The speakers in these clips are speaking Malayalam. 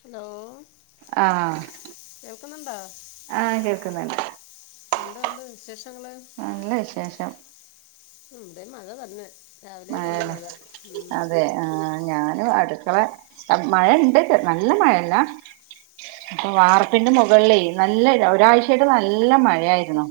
ഹലോ. ആഹ് കേൾക്കുന്നുണ്ടാ ആ കേൾക്കുന്നുണ്ട്. എന്തുണ്ട് വിശേഷങ്ങള്? നല്ല വിശേഷം. ഇവിടെ മഴ തന്നെ രാവിലെ തന്നെ മഴയാണ് മഴ ഉം അതെ ആഹ് ഞാനും അടുക്കള അ മഴണ്ട് നല്ല മഴല്ല അപ്പൊ വാർപ്പിന്റെ മുകളിലേ നല്ല ഒരാഴ്ചയായിട്ട് നല്ല മഴയായിരുന്നു.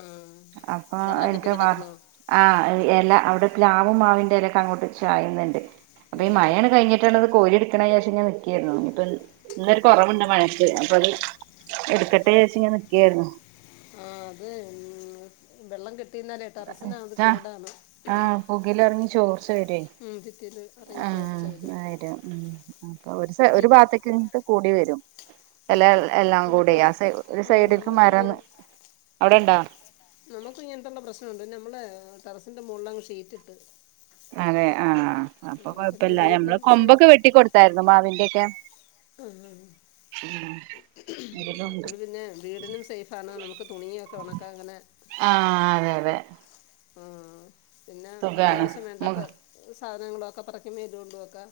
ആഹ് അപ്പൊ വെള്ളം കെട്ടി എനിക്ക് വാർ കെടക്കുന്നോ ആഹ് എല അവിടെ പ്ലാവും മാവിൻ്റെ എലൊക്കെ അങ്ങോട്ട് ചായുന്നുണ്ട്. അപ്പൊ ഓ ഈ മഴണ് കഴിഞ്ഞിട്ടണത് കോരി എടുക്കണം വിചാരിച്ച്ങ്ങനെ നിക്കെരുന്നു ഇനിപ്പെന്ന് ഇന്നൊരു കൊറവുണ്ട് മഴക്ക് അപ്പത് എടുക്കട്ടെ വിചാരിച്ച്ങ്ങനെ നിക്കേര്ന്നു ആഹ് അത് ഇന്ന് വെള്ളം കെട്ടി നിന്നാലേ ട്ടറസിനത് കേടാണ് [unintelligible] ലെറങ്ങി ചോർ ഉച്ചവരേയ് ഉം, ഭിത്തിയിൽ ഇറങ്ങി ചോർച്ച ആഹ് വരും ആയിരം ഉം അപ്പൊ ഒരു സ ഒരു ഷീറ്റ് ഭാഗത്തക്ക് ഇങ്ങട്ട് കൂടി വരും എല ആ എല്ലാം കൂടി നമുക്ക് ആ സ ഒരു ഉം, സൈഡിൽക്ക് നമുക്ക് മരൊന്ന് ഇങ്ങനെ അവിടെണ്ടോ നമുക്ക് ഇങ്ങനത്തുള്ള പ്രശ്നണ്ട് നമ്മള് ടെറസിൻ്റെ മോളില് അങ്ങ് ഷീറ്റ് ഇട്ട്. അതെ ആഹ് അപ്പൊ എന്നിട്ട് പിന്നെ കൊഴപ്പില്ല ഞമ്മള് വീടിനും സേ കൊമ്പൊക്കെ വെട്ടികൊടുത്തായിരുന്നു മാവിന്റെയൊക്കെ. അഹ് ആഹ് ഇതിലുണ്ട് അപ്പെള് പിന്നെ വീടിനും സേഫ് ആണ് നമുക്ക് തുണിയൊക്കെ ഒണക്കാം ഇങ്ങനെ ആഹ് അതെ അതെ. ആഹ് പിന്നെ സുഖാണ് അത്യാവശ്യം മു വേണ്ടാത്ത സാധനങ്ങളൊക്കെ പറക്കി മേളി കൊണ്ടു വെക്കാം.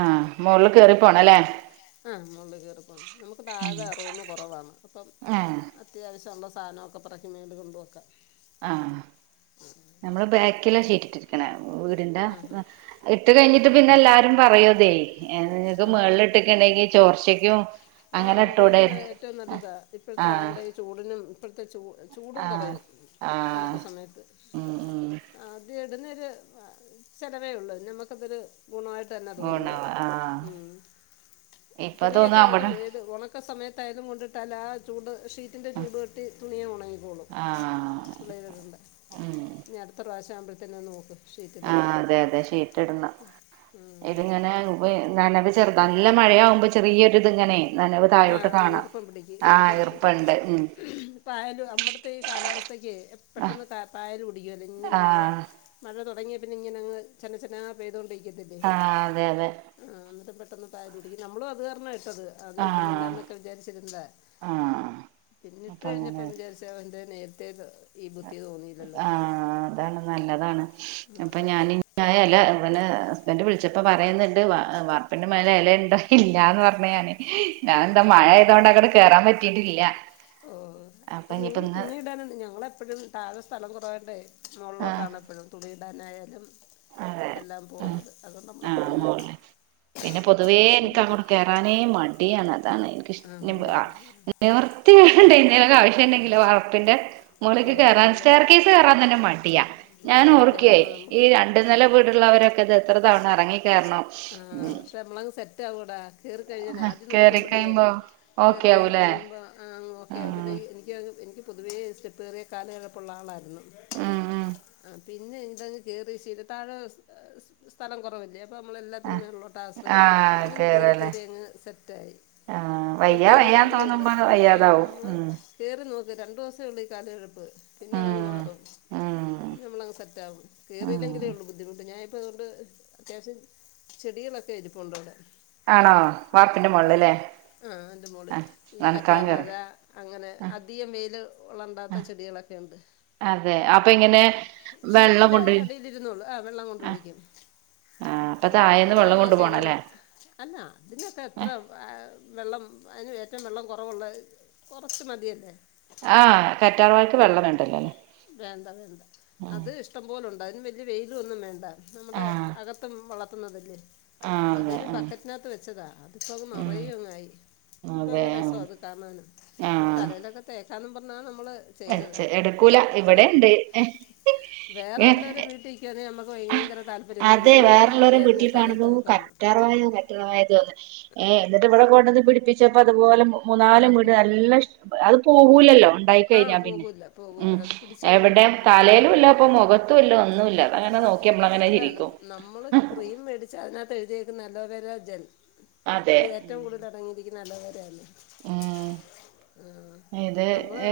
ആഹ് മോളില് കേറി പോണല്ലേ മോളില് കേറി പോണം ല്ലെ ആഹ് മോളില് കേറി പോണം നമുക്ക് താഴെ റൂമ് കൊറവാണ് അപ്പം ഏഹ് അത് അത്യാവശ്യള്ള സാധനൊക്കെപറക്കി മേളില് കൊണ്ട് വെക്കാം ആഹ് നമ്മള് ബാക്കിലാ ഷീറ്റിട്ടിരിക്കണെ വീടിന്റെ ആ ഹാ ഇട്ട് കഴിഞ്ഞിട്ട് പിന്നെ എല്ലാരും പറയും അതേ നിങ്ങക്ക് ആ മേൾള് ഇട്ട്ക്ക്‌ണെങ്കി ചോർച്ചയ്ക്കും ആഹ് വീടിന്ന് ഏറ്റവും നല്ലതാ ഇപ്പഴത്തെ ആഹ് [unintelligible] ചൂടിനും ഇപ്പളത്തെ ചൂ ചൂടും ആഹ് കൊറയും ഒണക്ക ആഹ് സമയത്ത്. ഉം ഉം ആദ്യം ഇടുന്നൊരു ചെലവേ ഉള്ളു പിന്നെ നമ്മക്കതൊരു ഗുണായിട്ടന്നെ തോന്നുന്നത് ഗുണവാ ആഹ് ഉം ഇപ്പൊ തോന്നും തുണിയൊക്കെ അവിടെ ഒണക്ക സമയത്തായതും കൊണ്ടിട്ടല്ലാ ചൂട് ഷീ ഷീറ്റിൻ്റെ ചൂടുതട്ടി തുണിയങ്ങ് ഒണങ്ങിക്കോളും ആഹ് [unintelligible] ഇടണ്ട ഉം ഇനി അടുത്ത പ്രാവശ്യാവുമ്പഴത്തിന് അതൊന്ന് നോക്ക് ഷീറ്റിൻ്റെ ആഹ് അതെ അതെ ഷീറ്റിടണം ഉം. ഇതിങ്ങനെ ഇപ്പം നനവ് ചെറുത് നല്ല മഴയാവുമ്പം ചെറിയൊരിതിങ്ങനെ നനവ് താഴോട്ട് ആഹ് കാണാം ഈർപ്പം പിടിക്കും ആഹ് ഈർപ്പം പിടിക്കും ഈർപ്പണ്ട് ഉം പായല് അമ്മടുത്തെ ഈ കാലാവസ്ഥയ്ക്ക് ആഹ് പെട്ടെന്ന് പായല് പിടിക്കോലോ ഇങ്ങനെ മഴ ആഹ് മഴ തൊടങ്ങിയ പിന്നെ ഇങ്ങനെ അങ്ങ് ചെന ചെന പെയ്തൊണ്ടിരിക്കത്തില്ലേ ആഹ് അതെ അതെ ആഹ് എന്നിട്ട് പെട്ടെന്ന് പായല് പിടിക്കും നമ്മളും അത് കാരണ ഇട്ടത് ആഹ് ഇടുന്നില്ലാന്നൊക്കെ വിചാരിച്ചിരുന്നതാ ആഹ് പിന്നെ ഇട്ട് അപ്പൊ അങ്ങനെ കഴിഞ്ഞപ്പം വിചാരി [unintelligible] നേരത്തെ ഇത് ഈ ബുദ്ധി തോന്നിയില്ലല്ലോന്ന് ആഹ് അതാണ് നല്ലതാണ് അപ്പൊ ഞാന് ഞാന് അല്ല പിന്നെ ഹസ്ബന്റ് വിളിച്ചപ്പോ പറയുന്നുണ്ട് വാ വാർപ്പിന്റെ മേലെ എല ഇണ്ടോ ഇല്ലാന്ന് പറഞ്ഞ് ഞാന് ഞാൻ എന്താ ആ മഴ ആയത്കൊണ്ട് അങ്ങട് കേറാൻ പറ്റീട്ടില്ല ഓഹ് അപ്പൊ നിങ്ങള് തുണിയിടാനാണ് ഞങ്ങളെപ്പഴും താഴെ സ്ഥലം കൊറവായോണ്ടേയ് ആഹ് മൊകളിലോട്ടാണ് എപ്പഴും തുണിടാനായാലും അതെ എല്ലാം ഉം പോവുന്നത് അതുകൊണ്ട് നമ്മള് ആഹ് എപ്പഴങ്ങനെ മോളില് ശ്രദ്ധിക്കും ക്കാനേ മ ഡി അതാണ് എനിക്ക് ഇഷ് ഇനിപ്പോ ആണല്ലേ ആ നിർത്തിക്കേട് കൊണ്ട് എന്തേലും ആവശ്യം ഇണ്ടെങ്കിലോ വാർപ്പിന്റെ മോളക്ക് അയ്യോ കയറാൻ നമ്മൾ സ്റ്റർ കേസ് കേയറാൻ തന്നെ മടിയാ അയ്യോ ഞാന് അത് ഓർക്കെ കയറണം ഈ നമുക്ക് ര രണ്ട് ആ നില വീടുള്ളവരൊക്കെ ഇത് എത്ര തവണ അറങ്ങികേരണം ആ പക്ഷെ നമ്മളങ്ങ് സെറ്റ് ആവൂട കേറി കഴിഞ്ഞ ആദ്യം നമുക്ക് കേറി മടിയ കഴിയുമ്പോ കേറുന്ന കേറി ഓക്കെ കേറി ആവൂലേ കഴിയുമ്പോ അങ്ങോ ഒക്കെ ആഹ് ആകുബത്തേക്കും എനിക്ക് എനിക്ക് പൊതുവേ സ്റ്റാപ്പക്കറിയ കാല് കഴപ്പുള്ള ആളായിരുന്നു ഉം ഉം ആഹ് പിന്നെ ഇതങ്ങ് കേറി ശീല താഴെ ഏ സ്ഥലം കുറവല്ലേ ഇപ്പൊ നമ്മളെല്ലാത്തിനും ആഹ് മേളിലോട്ടാ ആശ്രയിക്കണ്ത് ആഹ് അങ്ങനെ കേറി കേറല്ലേ കേറി അങ്ങ് സെറ്റായി ആഹ് ഇപ്പം വയ്യ വയ്യാന്ന് കേയറിയില്ലെങ്കിലേള്ളൂ തോന്നുമ്പോ ആഹ് വയ്യാതാവും നമ്മള് ഉം കേറി നോക്ക് രണ്ടു ദിവസേ ഉള്ളൂ ഈ കാല് കഴപ്പ് പിന്നെ അതങ്ങ് ഉം മാറും ഉം പിന്നെ നമ്മളങ് സെറ്റാകും ഉം കറില്ലെങ്കിലേള്ളു ബുദ്ധിമുട്ട് ഞാനിപ്പം ഇതൊണ്ട് അത്യാവശ്യം ചെടികളൊക്കെ ഇരിപ്പുണ്ടവിടെ ആണോ വാർപ്പിന്റെ മോളിലല്ലേ ആഹ് അത് മോള് ആ ഈ നനക്കാൻ കറ്റാർവഴ കേറും അങ്ങനെ അധികം വെയില് ഉള്ളണ്ടാത്ത ചെടിക്കളൊക്കെണ്ട് അതെ അപ്പൊ ഇങ്ങനെ ആഹ് വെള്ളം ഷീറ്റിന്റെ കൊണ്ട് അടിയിലിരുന്നോളും ആഹ് വെള്ളം ആ കൊണ്ടൊയിക്കും ആ അപ്പൊ ആഹ് താഴേന്ന് കറ്റാർവാഴ വെള്ളം കൊണ്ടു കെയ്റ്റിവെക്കണം പോണല്ലേ അല്ല ഇതിനൊക്കെ എത്ര ആ വെള്ളം അതിനേറ്റം വെള്ളം കുറവുള്ളത് കുറച്ച് മതിയല്ലേ ആ കറ്റാർവായക്ക് വെള്ളം വേണ്ടല്ലേ വേണ്ട വെണ്ട അത് ഇഷ്ടം പോലുണ്ട് അതിന് വലിയ വെലൊന്നും വേണ്ട നമ്മുടെ ആ അകത്തും വളർത്തുന്നതല്ലേ ആ അതെ അതൊരു ആ ബക്കറ്റിനകത്ത് വെച്ചതാ അതിപ്പോ ഉം നരയ്യെങ് യി, ഇപ്പൊ അതെ അങ്ങ് രസവ അത് കാണാനും ആ ഇത് തലയിലൊക്കെ തേക്കന്ന് പറഞ്ഞാണ് നമ്മള് ചെയ്തത എടുക്കൂല എന്താ ഇവിടെ ഉണ്ട് വേറെ ഏ വെലോരോം വീട്ടി കിട്ടിയത് നമുക്ക് ഭയങ്ക താൽ അതെ വേറള്ളോരെ വീട്ടിൽ കാണുമ്പോ തേക്കാമെന്ന് കറ്റാ കാനും കറ്റാർവാഴത് ഏ എന്നിട്ട് ഇവിടെ കൊണ്ടുവന്ന് പിടിപ്പിച്ചപ്പോ അതുപോലെ മൂ മൂന്നാല വീട് ആർക്കും നല്ല ഇഷ്ട് അത് പോവൂല്ലല്ലോ ആഹ് ഇണ്ടായിക്കഴിഞ്ഞ പിന്നെ പോകൂല്ല പോകൂല്ല ഉം അത് പിടിച്ച് കഴിഞ്ഞാൽ എവിടെ പിന്നെ പോകൂല്ല തലേലുല്ലാ ഇപ്പൊ മുഖത്തുല്ല ഒന്നുമല്ല അതങ്ങനെ നോ അല്ല നമ്മളൊരു ക്രീം മേടിച്ച അതിനകത്ത് എഴുതിയേക്കുന്ന അലോവേരാ ജെൽ അതെ ഇത് ഏറ്റവും കൂടുതൽ അടങ്ങിയിരിക്കുന്ന അലോവെരതെന്നെ ഉം ആഹ് ഇത് നമ്മള്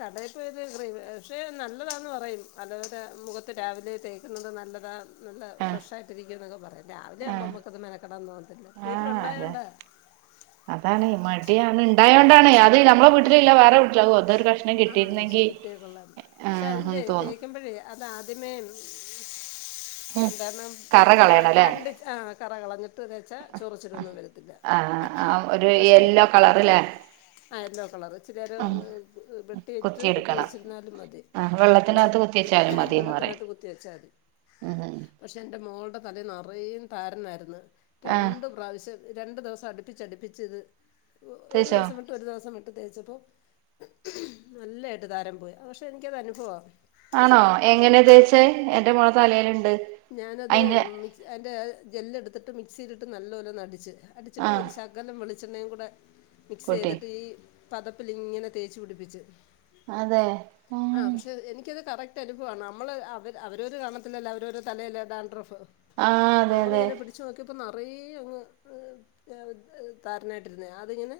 കടയിപ്പോയത് ക്രീം പക്ഷേ നല്ലതാന്ന് പറയും അലൊവെര മുഖത്ത് രാവിലെ തേക്കുന്നത് നല്ലതാ നല്ല ആഹ് ഫ്രഷായിട്ടിരിക്കുവെന്നൊക്കെ പറയും രാവിലയാമ്പോൾ ആഹ് നമുക്ക് അത് മെനക്കെടാൻ തോന്നത്തില്ല വീട്ടിലുണ്ടായേണ്ടാ അതാണെ മടിയാണ് ഇണ്ടായൊണ്ടണെ അത് നമ്മളെ വീട്ടിലില്ല വേറെ വീട്ടിലകും ആവൂ അതൊരു കഷ്ണം ആഹ് കിട്ടിരുന്നെങ്കി കിട്ടിയ കൊള്ളാം പക്ഷെ അതിന്റെ തേക്കുമ്പോഴേ അത് അദ്യമേ ഉം എന്തന്ന് കറ ആഹ് കളയണല്ലേ കണ്ടിച്ച് ആഹ് കറ കളഞ്ഞിട്ട് തെച്ചാ ചോറിച്ചിലൊന്നും വരത്തില്ല ആഹ് ആഹ് ഒരു യെല്ലോ കളറ്ല്ലേ ആഹ് യെല്ലോ കളറ് ഇച്ചിരി നേരം ഉം ഒന്ന് വെട്ടിയിട്ട് കുത്തി കുത്തിയെടുക്കണം വെച്ചിരുന്നാലും മതി ആ അല്ലെ വെള്ളത്തിനകത്ത് കുത്തിച്ചാലും മതിന്ന് പറയും വെള്ളത്തിനകത്ത് കു കുത്തിവെച്ചതി ഉം ഉം പക്ഷെ എന്റെ മോൾടെ തലെ നേറെയും താരനായിരിന്ന് ആഹ് രണ്ട് പ്രാവശ്യം രണ്ട് ദിവസം അടുപ്പിച്ച് അടുപ്പിച്ചിത് ഒ ഒരു തേച്ചോ ദിവസം ഒരു ദിവസം ഇട്ട് തേച്ചപ്പോ നല്ലയായിട്ട് താരൻ പോയി പക്ഷെ എനിക്കത് അനുഭവ ആണോ എങ്ങനെ തേച്ചേ എന്റെ മോളെ തലേലുണ്ട് ഞാനത് മിക്സ് അതിൻ്റെ ജെല്ല് എടുത്തിട്ട് മിക്സിയിലിട്ട് നാലൊല്ലെന്നു അടിച്ച് അടിച്ചിട്ട് ആഹ് ഒരു ശകലം വെളിച്ചെണ്ണയും കൂടെ മിക്സ് കൂട്ടി ചെയ്തിട്ട് ഈ പതപ്പിലിങ്ങനെ തേച്ച് പിടിപ്പിച്ച് അതെ ആഹ് ഉം പക്ഷെ എനിക്കത് കറക്റ്റ് ന്റെ അനുഭവമാണ് നമ്മള് അവര് തടുക്കുവ നമ്മള് അവര് അവരോര് കാണത്തിലല്ലോ അവരോരെ തലയിലെ ഡാൻഡ്രഫ് ആഹ് അതെ അതെ നമ്മളിങ്ങനെ പിടി ച്ച് നോക്കിപ്പ നിറയങ്ങ് ഏ താരനായിട്ടിരുന്നേ അതിങ്ങനെ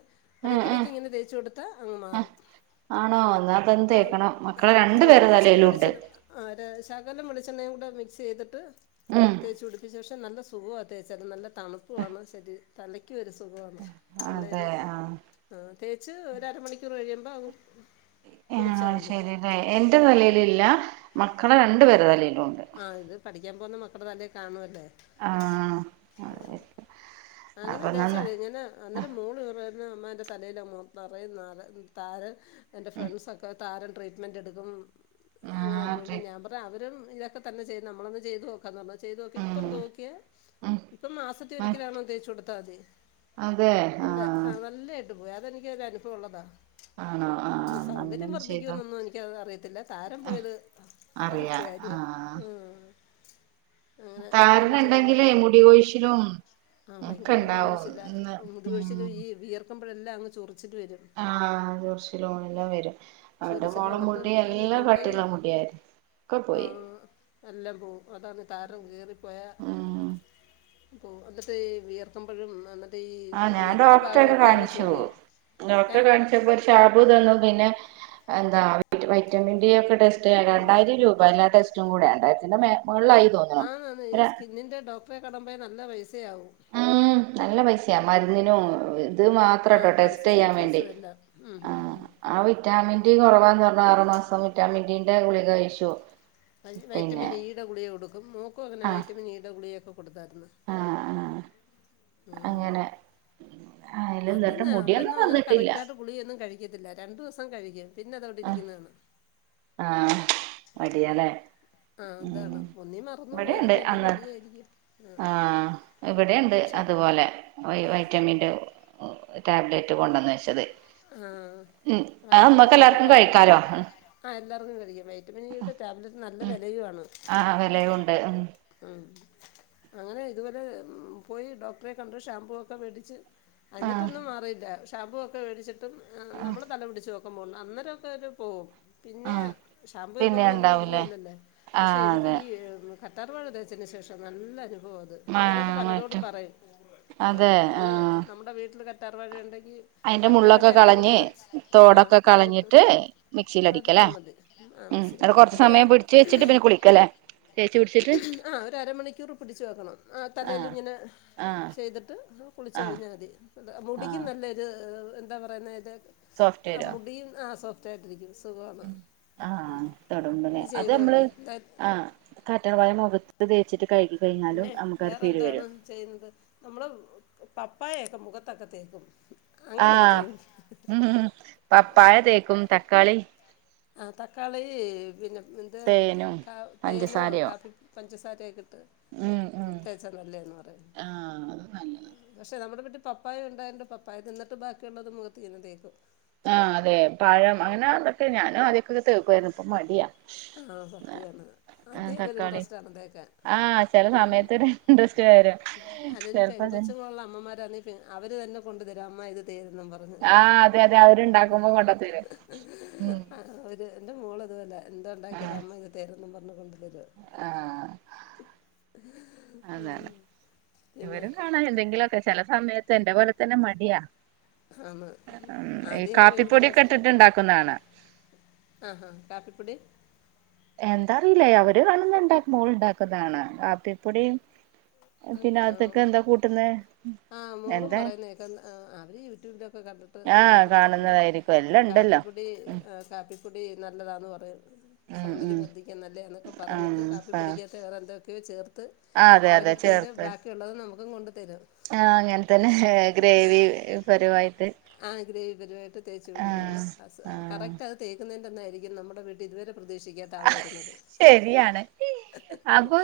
ഉം ഉം ഇടയ്ക്കിടക്ക് ഇങ്ങനെ തേച്ചു കൊടുത്ത അങ്ങ് ആഹ് മാറും ആണോ എന്നാ അതെന്ന് ആ തേക്കണം മക്കള രണ്ടു പേരുടെ തലയിലും ഉണ്ട് ആഹ് ഒരു ശകാലം വെളിച്ചെണ്ണയും കൂടെ മിക്സ് ചെയ്തിട്ട് ഉം തേച്ച് പിടിപ്പിച്ച ശേഷം നല്ല സുഖം തേച്ച നല്ല തണുപ്പുവാണ് ശരി തലയ് റ്റി ഒരു സുഖവാണ് അതെ നല്ലൊരു ആഹ് ആഹ് തേച്ച് ഒര അരമണിക്കൂർ കഴിയുമ്പ അങ്ങ് കുളിച്ചാൽ ആഹ് മതി ശരില്ലേ എന്റെ തലയിലില്ല മക്കളെ രണ്ടു പേരു തലയിലും ഉണ്ട് ആഹ് ഇത് പഠിക്കാൻ പോന്ന മക്കട തലയിൽ കാണുവല്ലേ ആഹ് ഹ് അതെ അങ്ങനെ അപ്പൊ തേച്ചാ നന്ന് മതി ഇങ്ങന അന്നേരം മോള് പറയുന്ന് അമ്മാ എൻ്റെ തലയില് മൊ നിറയെ നര താരൻ എൻ്റെ ഉം ഫ്രണ്ട്സൊക്കെ താരൻ ട്രീറ്റ്മെന്റ് എടുക്കും ആഹ് അങ്ങനെക്കെ ട്രി ഞാൻ പറയും അവരും ഇതൊ ക്കെ തന്നെ ചെയത് നമ്മളൊന്ന് ചെയ്ത് നോ ക്കന്ന് പറഞ്ഞ് ചെയ്ത് നോക്കി ഉം ഇപ്പം തോക്കിയെ ഉം ഇപ്പം മാസത്തി മ ഒരിക്കലാണോ തേച്ചു കൊടുത്താ മതി നല്ലെ ആഹ് നല്ലായായിട്ട് പോയി അതെനിക്ക് ഒരു അനുഭവമുള്ളതാ ആണോ ആഹ് ഇ എന്നാ സൗന്ദര്യം അങ്ങനൊന്ന് വർദ്ധിക്കൂ ചെയ്തോ എന്നൊന്നും എനിക്കത് അറിയത്തില്ല താരൻ ആഹ് പോയത് അറിയാ കറക്റ്റ് കാര്യം ആഹ് ആഹ് താരൻ ഉണ്ടെങ്കിലേ മുടികോഴിച്ചിലും ആഹ് ഭയങ്കര മുടകൊഴിച്ചില മുടികൊഴിച്ചില് ഉം ഈ വിയർക്കുമ്പോഴെല്ലാം അങ്ങ് ചൊറിച്ചില് വരും ആഹ് ചൊറിച്ചിലോ എല്ലാം വരും അവന്റെ ചൊറിച്ചില് മോൾടെ വന്നിട്ട് മുടി ഈ എല്ലാം നമ്മുടെ ഈ കട്ടിള്ള മുടിയായിരി ഒക്കപ്പോയി ആഹ് എല്ലാം പോകും അതാണ് താരൻ കെറിപ്പോയ ഉം പ്പോകും അന്നിട്ടി ഈ വിയർക്കുമ്പോഴും അന്ന ആഹ് ഞാൻ ഡോക്ടറെ ഒക്കെ കാണിച്ചു ചൊറിയും ഡോക്ടറെ ഏഹ് കാണിച്ചപ്പോ ടാബ് തന്നു പിന്നെ എന്താ വൈറ്റമിൻ ഡി ഒക്കെ ടെസ്റ്റ് ചെയ്യാൻ ആഹ് രണ്ടായിരം രൂപ എല്ല ടെസ്റ്റും കൂടെ രണ്ടായിരത്തിന്റെ മേളിലായി ആന്ന് ആന്ന് ഈ സ്കിന്നിൻന്റെ ഡോക്ടറെ കണുമ്പോ നല്ല പൈസയാകും ഉം നല്ല പൈസയാ മരുന്നിന്നും ഇത് മാത്രട്ടോ ആഹ് ടെസ്റ്റ് ചെയ്യാൻ കൺസൾട്ടിങ് വേണ്ടി ഫീസും എല്ലാം ഉം ഉം ആഹ് ഉം ആ വിറ്റാമിൻ ഡി കുറവാന്ന് പറഞ്ഞു ആറുമാസം വിറ്റാമിൻ ഡിന്റെ ഗുളിക കഴിച്ചു വൈ പിന്നെ വൈറ്റമിൻ ഈടെ ഗുളിക കൊടുക്കും. മോൾക്കും അങ്ങനെ ആഹ് വൈറ്റമിൻ ഈടെ ഗുളികയൊക്കെ കൊടുത്തായിരുന്നു. ആഹ് ആഹ് ഉം അങ്ങനെ അയില് അന്നിട്ട് അതെന്നാ മുടിയൊന്നും അവരൊന്നും അങ്ങനെ വന്നിട്ടില്ല. കറക്റ്റായിട്ട് ഗുളികയൊന്നും കഴിക്കത്തില്ല രണ്ടു ദിവസം കഴിക്കും പിന്നെ അതവിടെ ഇരിക്കുന്ന കാണാം. ആഹ് മടിയാല്ലേ ആ അതാണ് ഉം ഒന്നീ മറന്നു ഇവിടെയിണ്ട് പോകുമായിരിക്കും അല്ലേ അന്ന് മടിയായിരിക്കും ആ ആഹ് ഇവിടേണ്ട് പക്ഷേ അതുപോലെ വൈ വൈറ്റമിന്റെ ടാബ്‌ലറ്റ് കൊണ്ടന്ന് വെച്ചത് ആഹ് ഉം അത് വൈറ്റമിൻ നമ്മക്ക് ഈടെ എല്ലാർക്കും ടാബ്‌ലറ്റ് കഴിക്കാലോ ആഹ് എല്ലാവർക്കും കഴിക്കാം വൈറ്റമിൻ ഈയുടെ ടാബ്‌ലറ്റിന് നല്ല ഉം വിലയുമാണ് ആഹ് വിലയുണ്ട് ഉം ഉം അങ്ങനെ ഇതുപോലെ പോയി ഡോക്ടറെ കണ്ട് ഷാംമ്പൂ ഒക്കെ മേടിച്ച് ആഹ് എന്നിട്ടൊന്നും മാറിയില്ല. ഷാമ്പൂ ഒക്കെ മേടിച്ചിട്ടും ആഹ് നമ്മള് തല പിടിച്ച് നോ അന്നേരൊക്കെ അവര് പോകും പിന്നെ ആഹ് ഷാമ്പൂ എന്നും പിന്നെ നമ്മള് ഉണ്ടാവൂലേ ഇടുന്നതല്ലല്ലോപക്ഷെ ആഹ് എനിക്ക് അതെ ഈ കറ്റാർവാഴ തേച്ചതിന് ശേഷം നല്ലനുഭവാ അത് അത് മാ ഞാനത് പലരോടും മറ്റും പറയും ആഹ് അതെ നമ്മള് നമ്മുടെ വീട്ടില് കറ്റാർ വാഴ ഉണ്ടെങ്കി അതിന്റെ മുള്ളൊക്കെ കളഞ്ഞ് തോടൊക്കെ കളഞ്ഞിട്ട് മിക്സിയിൽ അടിക്കാലേ എടുത്താൽ മതി ആ ഉം അന്നിട്ട് മിക്സിയിലടിക്കുക കൊറച്ചു സമയം പിടിച്ച് വെച്ചിട്ട് അതിൻ്റെ പിന്നെ കുളിക്കല്ലേ തേച്ചു പിടിച്ചിട്ട് ആഹ് ഒരരമണിക്കൂർ പിടിച്ച് വെക്കണം ആഹ് തലേൽ ഇങ്ങനെ ആഹ് ചെയ്തിട്ട് കുളിച്ചു ആഹ് കഴിഞ്ഞാ മതി മുടിയ്ക്കും ആഹ് നല്ലൊരു എന്താ പറയുന്നെ ഇതേ ആഹ് സോഫ്റ്റ്വെയറോ മുടിയും ആഹ് സോഫ്റ്റ് ആയിട്ടിരിക്കും സുഖമാണ് ആഹ് തൊടുമ്പല്ലേ ഇനി അത് ചെയ്തു നമ്മള് നോക്ക് എന്താ ആഹ് കറ്റാർവാഴ മുഖത്ത് തേച്ചിട്ട് കഴുകി കഴിഞ്ഞാലും പിന്നെ നമുക്കാ ഒരു വേറെ ഫീൽ എന്താണ് വരും. ചെയ്യുന്നത്. നമ്മള് പപ്പായൊക്കെ മുഖത്തൊക്കെ തേക്കും. അങ്ങനൊക്കെ ആഹ് ചെയ്യും. ഉം ഉം പപ്പായ തേക്കും. തക്കാളി ആഹ് തക്കാളി പിന്നെ എന്തോ തേനും കാ തേനോ പഞ്ചസാരയോ കാപ്പി പഞ്ചസാരയൊക്കെ ഇട്ട് ഉം ഉം തേച്ച നല്ലേയാന്ന് പറയും ആഹ് അത് നല്ലതാ പക്ഷെ നമ്മുടെ വീട്ടിൽ പപ്പായ ഉണ്ടായോണ്ട് പപ്പായ തിന്നിട്ട് ബാക്കിയുള്ളത് മുഖത്തു തന്നെ തേക്കും. ആഹ് അതെ പഴം അങ്ങനെ അതൊക്കെ ഞാനും ആദ്യം ഒക്കെ തേക്കുവായിരുന്നു. ഇപ്പ മടിയാ. ആഹ് ആഹ് സത്യാണ്ആദ്യ ഒക്കെ ഒരു തക്കാളി ഇൻട്രസ്റ്റ് ആണ് ആഹ് ചെല തേക്കാൻഅല്ലു സമയത്ത് ഒരു ഇൻട്രസ്റ്റ് വര അല്ലേലും പെൺകൊച്ചുങ്ങളുള്ള അമ്മമാരാഅവര് തന്നെ കൊണ്ടു തരും. അമ്മ ഇത് തേര് പറഞ്ഞ്. ആഹ് അതെ അതെ അവരുണ്ടാക്കുമ്പോ കൊണ്ടത്തരും ഉം ആഹ് ഒരു എന്റെ മോള് ഇതുപോലെ എന്തു ഉണ്ടാക്കിയാലും ആഹ് അമ്മ ഇത് തേരന്നും പറഞ്ഞു കൊണ്ട് തരും. ആഹ് ആഹ് പിന്നെ. ആഹ് എന്തെങ്കിലുമൊക്കെ ചില സമയത്ത് എന്റെ പോലെ തന്നെ മടിയാ. ആണ് ഉം ഈ ആദ്യമൊക്കെ ഭയങ്കര കാപ്പിപ്പൊടിയൊക്കെ ഇട്ടിട്ട് ഉണ്ടാക്കുന്ന കാണാം. ആഹ് ഹാ കാപ്പിപൊടി എന്താറിയില്ലേ അവര് കാണുന്ന ഉണ്ടാ മോൾ ഉണ്ടാക്കുന്ന കാണാം. കാപ്പിപ്പൊടീം ആ, പിന്നകത്തേക്ക് എന്താ ആ, കൂട്ടുന്നെ. ആഹ് മോളും എന്താ പറയുന്ന കേക്കാം. അവര് യൂട്യൂബിലൊക്കെ കണ്ടിട്ട് ആഹ് നോക്കുന്നതാണ്. കാണുന്നതായിരിക്കും എല്ലാം ആഹ് ഉണ്ടല്ലോ കാപ്പിപ്പൊടി ഉം കാപ്പിപ്പൊടി നല്ലതാന്ന് പറയും. ഉം സൗന്ദര്യം ഉം വർദ്ധിക്കാൻ നല്ലെയാന്നൊക്കെ പറഞ്ഞിട്ട് ആഹ് കാപ്പിപ്പൊടിക്കാത്ത് വേറെന്തൊക്കെയോ ചേർത്ത് ആഹ് അതെ അതെ അവരിട്ടേന്റെ ചേർത്ത് ബാക്കിയുള്ളത് നമുക്കും കൊണ്ട തരും. ആഹ് അങ്ങനെ തന്നെ ഗ്രേവി പരുവായിട്ട്. ആഹ് ഗ്രേവി പരുവമായിട്ട് തേച്ച് പിടിപ്പിക്കും. ആഹ് ആഹ് കറക്റ്റ് അത് തേക്കുന്നേൻ്റെ അന്നായിരിക്കും നമ്മുടെ വീട്ടിൽ ഇതുവരെ പ്രതീക്ഷിക്കാ [unintelligible] ശരിയാണ്. അപ്പൊ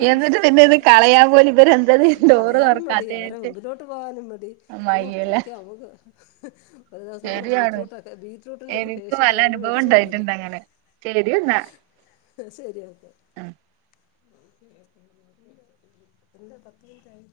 ഒരു എന്നിട്ട് പിന്നെ ഇത് കളയാൻ പോവല്. ഇവര എന്തത് ഡോറ് തുറക്കാത്തെ. ടെ മുമ്പിലോട്ട് പോകാനും മടി ഓ ഒരിക്കെ നമുക്ക് ഒരു ദിവസം നമ്മള് ശരിയാണ് ബീറ്റ്റൂട്ടൊക്കെ ബീറ്റ്റൂട്ടിന്റെ ഒരു ഫേഷ്യേല് വെടിച്ചോണ്ട് വന്ന് ശരിയെന്നാ ന്നാ ശരിയാന്നാ എന്ത പത്തു മിനുറ്റായി